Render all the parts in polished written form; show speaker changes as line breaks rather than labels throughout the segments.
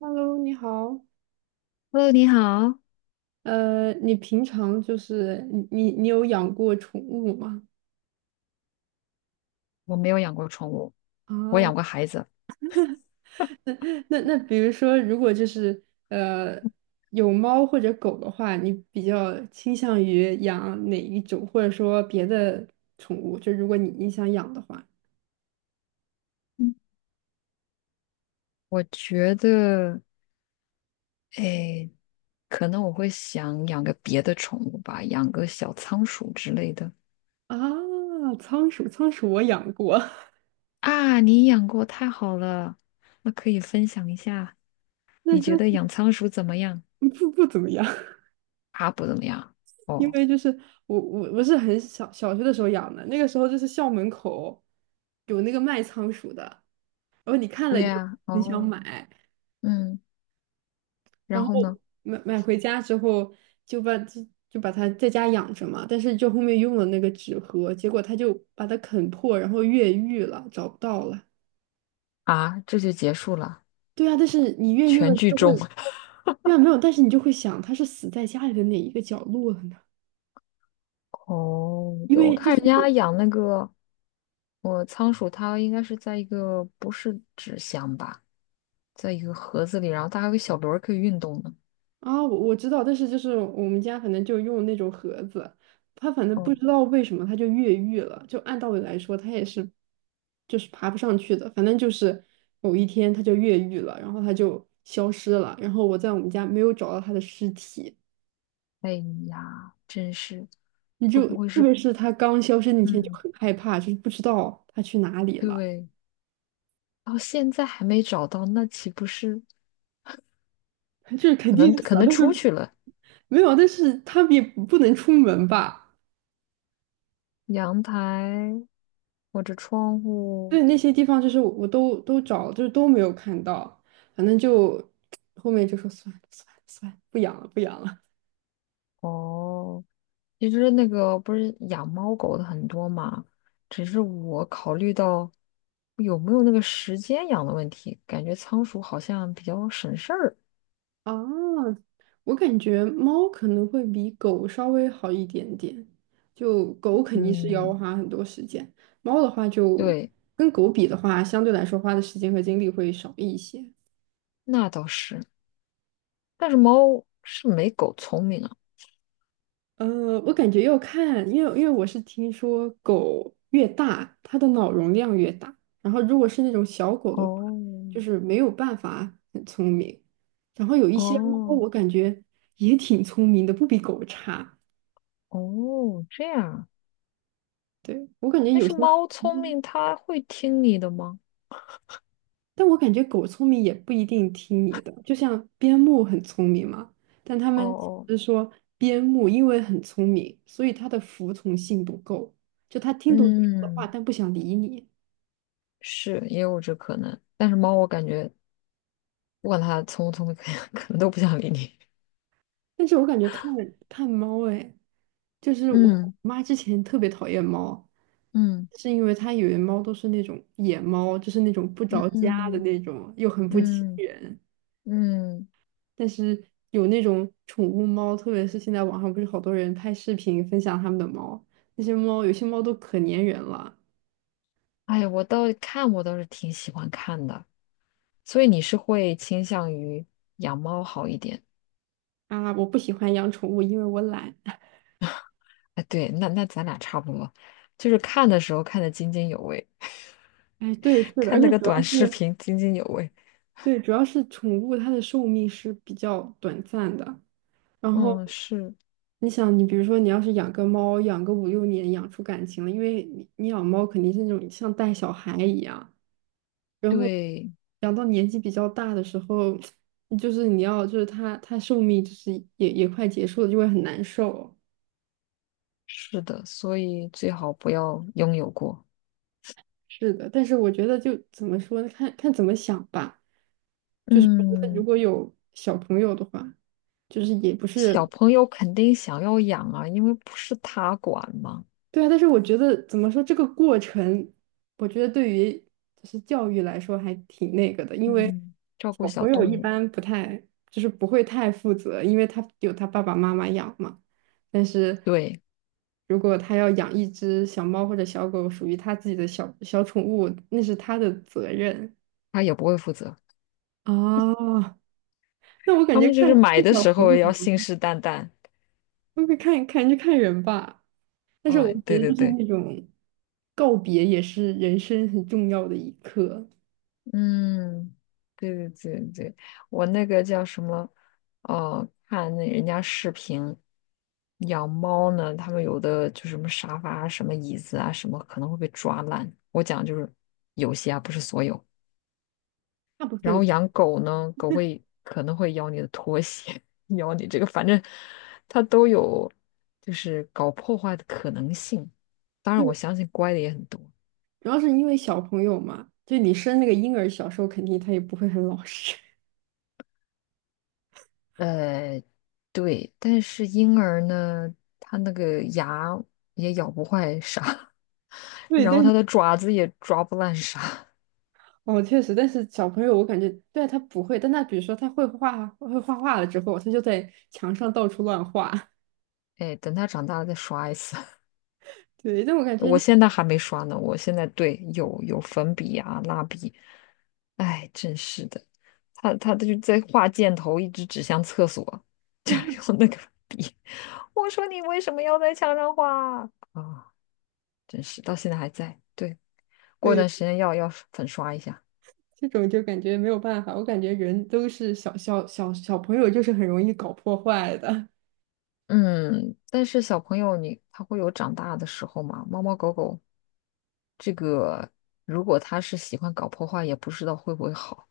Hello，你好。
Hello，你好，
你平常就是你有养过宠物吗？
我没有养过宠物，我
啊，
养过孩子。
那比如说，如果就是有猫或者狗的话，你比较倾向于养哪一种，或者说别的宠物？就如果你想养的话，
嗯我觉得，哎，可能我会想养个别的宠物吧，养个小仓鼠之类的。
啊，仓鼠我养过，
啊，你养过，太好了，那可以分享一下，
那
你觉得
那
养仓鼠怎么样？
不怎么样，
啊，不怎么样。
因
哦，
为就是我是很小小学的时候养的，那个时候就是校门口有那个卖仓鼠的。然后你看了
对
你就
呀，
很想
哦，
买，
嗯，然
然
后
后
呢？
买回家之后就把它在家养着嘛，但是就后面用了那个纸盒，结果它就把它啃破，然后越狱了，找不到了。
啊，这就结束了，
对啊，但是你越狱了
全
你
剧
就会，
终。
对啊，没有，但是你就会想它是死在家里的哪一个角落了呢？
哦，
因
对，我
为就
看
是。
人家养那个，我仓鼠，它应该是在一个不是纸箱吧，在一个盒子里，然后它还有个小轮儿可以运动呢。
啊，我知道，但是就是我们家反正就用那种盒子，它反正不
哦，
知道为什么它就越狱了。就按道理来说，它也是就是爬不上去的，反正就是某一天它就越狱了，然后它就消失了，然后我在我们家没有找到它的尸体。
哎呀，真是，
你
会
就
不会
特
是？
别是它刚消失那天就
嗯，
很害怕，就是不知道它去哪里了，
对，到现在还没找到，那岂不是
就是肯
可
定
能
是
可
死了，
能
但
出
是
去了？
没有，但是它也不能出门吧。
阳台或者窗户？
对，那些地方就是我都找，就是都没有看到，反正就后面就说算了算了算了，不养了不养了
哦，其实那个不是养猫狗的很多嘛，只是我考虑到有没有那个时间养的问题，感觉仓鼠好像比较省事儿。
啊。我感觉猫可能会比狗稍微好一点点，就狗肯定是要
嗯，
花很多时间，猫的话就
对，
跟狗比的话，相对来说花的时间和精力会少一些。
那倒是。但是猫是没狗聪明啊。
呃，我感觉要看，因为我是听说狗越大，它的脑容量越大，然后如果是那种小狗的话，就
哦
是没有办法很聪明，然后有一些猫，
哦
我感觉也挺聪明的，不比狗差。
哦，这样啊。
对，我感觉
但
有
是
些，
猫聪
嗯，
明，它会听你的吗？
但我感觉狗聪明也不一定听你的，就像边牧很聪明嘛，但他
哦
们
哦，
是说边牧因为很聪明，所以它的服从性不够，就它听懂你说的话，
嗯，
但不想理你。
是也有这可能。但是猫，我感觉不管它聪不聪明，可能都不想理你。
但是我感觉看猫，哎，就是我
嗯。
妈之前特别讨厌猫，
嗯
是因为她以为猫都是那种野猫，就是那种不着家的
嗯
那种，又很不亲
嗯
人。
嗯，
但是有那种宠物猫，特别是现在网上不是好多人拍视频分享他们的猫，那些猫有些猫都可粘人了
哎呀，我倒是挺喜欢看的，所以你是会倾向于养猫好一点？
啊！我不喜欢养宠物，因为我懒。
哎，对，那咱俩差不多，就是看的时候看得津津有味，
哎，对，是 的，而
看那
且
个
主要
短视
是
频津津有味。
对，主要是宠物它的寿命是比较短暂的。然
嗯，
后
是，
你想，你比如说，你要是养个猫，养个5、6年，养出感情了，因为你养猫肯定是那种像带小孩一样，然后
对，
养到年纪比较大的时候，就是你要就是它寿命就是也快结束了，就会很难受。
是的，所以最好不要拥有过。
是的，但是我觉得就怎么说呢，看看怎么想吧。就是我觉得如
嗯，
果有小朋友的话，就是也不
小
是
朋友肯定想要养啊，因为不是他管嘛。
对啊，但是我觉得怎么说这个过程，我觉得对于就是教育来说还挺那个的，因为
嗯，照顾
小
小
朋友
动
一
物，
般不太就是不会太负责，因为他有他爸爸妈妈养嘛。但是
对，
如果他要养一只小猫或者小狗，属于他自己的小小宠物，那是他的责任
他也不会负责。
啊。那我感
他
觉
们就是
看
买的
小
时
朋
候
友
要
嘛，
信誓旦旦。
会不会看就看人吧。但是我
嗯，
觉
对
得
对
就是
对，
那种告别也是人生很重要的一刻，
嗯，对对对对，我那个叫什么？哦、看那人家视频养猫呢，他们有的就什么沙发啊、什么椅子啊、什么可能会被抓烂。我讲就是有些啊，不是所有。
大部
然
分
后养狗呢，狗会可能会咬你的拖鞋，咬你这个，反正它都有就是搞破坏的可能性。当然，我
对，
相信乖的也很多。
主要是因为小朋友嘛，就你生那个婴儿，小时候肯定他也不会很老实，
呃，对，但是婴儿呢，他那个牙也咬不坏啥，
对，
然后
但是
他的爪子也抓不烂啥。
哦，确实，但是小朋友我感觉对啊，他不会，但他比如说他会画画了之后，他就在墙上到处乱画，
哎，等他长大了再刷一次。
对，但我 感觉
我
那
现在还没刷呢，我现在对有粉笔呀、蜡笔，哎，真是的，他就在画箭头，一直指向厕所，就用那个笔。我说你为什么要在墙上画啊？啊真是到现在还在。对，过段时
对
间要粉刷一下。
这种就感觉没有办法，我感觉人都是小小朋友就是很容易搞破坏的，
嗯，但是小朋友你他会有长大的时候嘛？猫猫狗狗这个，如果他是喜欢搞破坏，也不知道会不会好。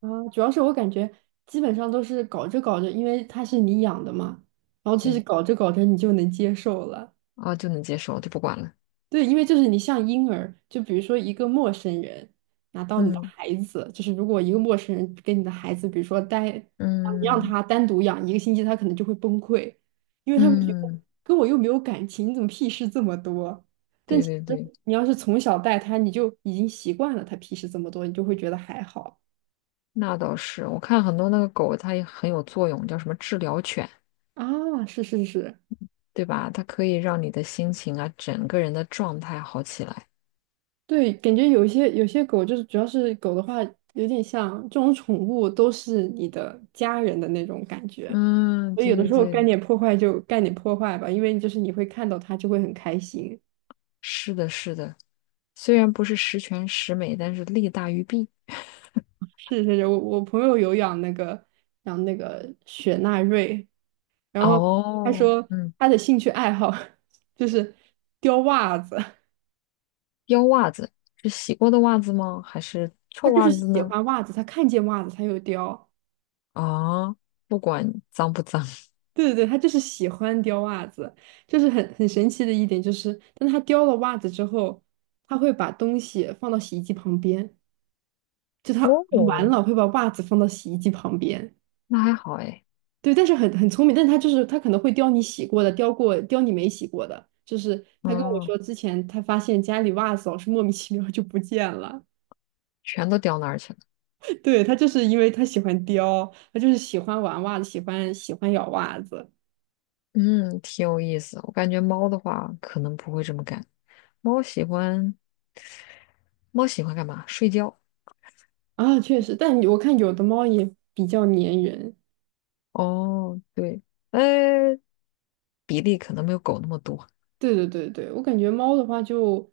啊，主要是我感觉基本上都是搞着搞着，因为它是你养的嘛，然后其实
对
搞着搞着你就能接受了。
啊，就能接受，就不管了。
对，因为就是你像婴儿，就比如说一个陌生人拿到你的
嗯
孩子，就是如果一个陌生人跟你的孩子，比如说待，你让
嗯
他单独养1个星期，他可能就会崩溃，因为他会觉得
嗯，
跟我又没有感情，你怎么屁事这么多？但
对
其
对
实
对，
你要是从小带他，你就已经习惯了他屁事这么多，你就会觉得还好。
那倒是。我看很多那个狗，它也很有作用，叫什么治疗犬，
啊，是是是，
对吧？它可以让你的心情啊，整个人的状态好起来。
对，感觉有些狗就是，主要是狗的话，有点像这种宠物都是你的家人的那种感觉，
嗯，
所以
对
有的
对
时候干
对，
点破坏就干点破坏吧，因为就是你会看到它就会很开心。
是的，是的。虽然不是十全十美，但是利大于弊。
是是是，我朋友有养那个雪纳瑞，然后他
哦，
说
嗯，
他的兴趣爱好 就是叼袜子，
丢袜子是洗过的袜子吗？还是
他
臭
就是
袜子
喜
呢？
欢袜子，他看见袜子他就叼。
啊，不管脏不脏。
对对对，他就是喜欢叼袜子，就是很神奇的一点就是，当他叼了袜子之后，他会把东西放到洗衣机旁边，就他完
哦，
了会把袜子放到洗衣机旁边。
那还好哎。
对，但是很聪明，但是他就是他可能会叼你洗过的，叼你没洗过的。就是他跟我
嗯，
说之前他发现家里袜子老是莫名其妙就不见了，
全都掉那儿去了。
对，他就是因为他喜欢叼，他就是喜欢玩袜子，喜欢咬袜子
嗯，挺有意思。我感觉猫的话可能不会这么干。猫喜欢猫喜欢干嘛？睡觉。
啊，确实，但我看有的猫也比较粘人。
哦，对，呃，比例可能没有狗那么多，
对对对对，我感觉猫的话就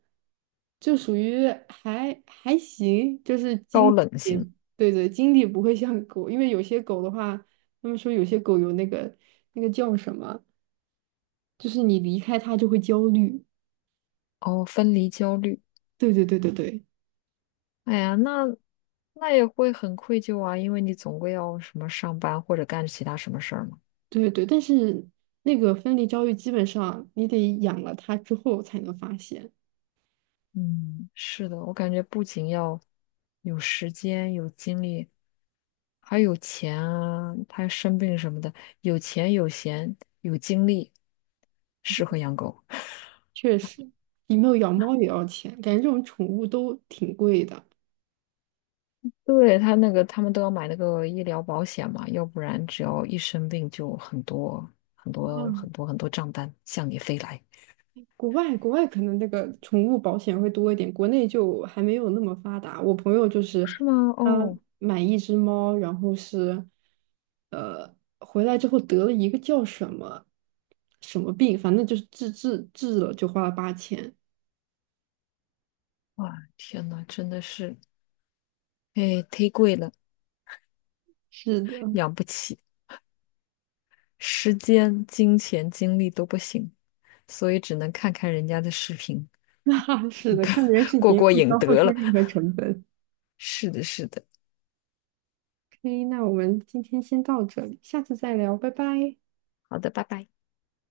就属于还行，就是
高
精
冷型。
力，对对，精力不会像狗，因为有些狗的话，他们说有些狗有那个那个叫什么，就是你离开它就会焦虑。
哦，分离焦虑。
对对对对对
哎呀，那也会很愧疚啊，因为你总归要什么上班或者干其他什么事儿嘛。
对对，但是那个分离焦虑基本上你得养了它之后才能发现，
嗯，是的，我感觉不仅要有时间、有精力，还有钱啊，他生病什么的，有钱、有闲、有精力，适合养狗。
确实，你没有养猫也要钱，感觉这种宠物都挺贵的。
对，他那个，他们都要买那个医疗保险嘛，要不然只要一生病就
啊
很多账单向你飞来，
国外可能那个宠物保险会多一点，国内就还没有那么发达。我朋友就是
是吗？
他
哦，
买一只猫，然后是回来之后得了一个叫什么什么病，反正就是治了就花了8000。
哇，天呐，真的是。哎，忒贵了，
是的，
养不起，时间、金钱、精力都不行，所以只能看看人家的视频，
那是的，看别人 视
过
频
过
不需
瘾
要付
得
出
了。
任何成本。
是的，是的，
OK，那我们今天先到这里，下次再聊，拜拜。
好的，拜拜。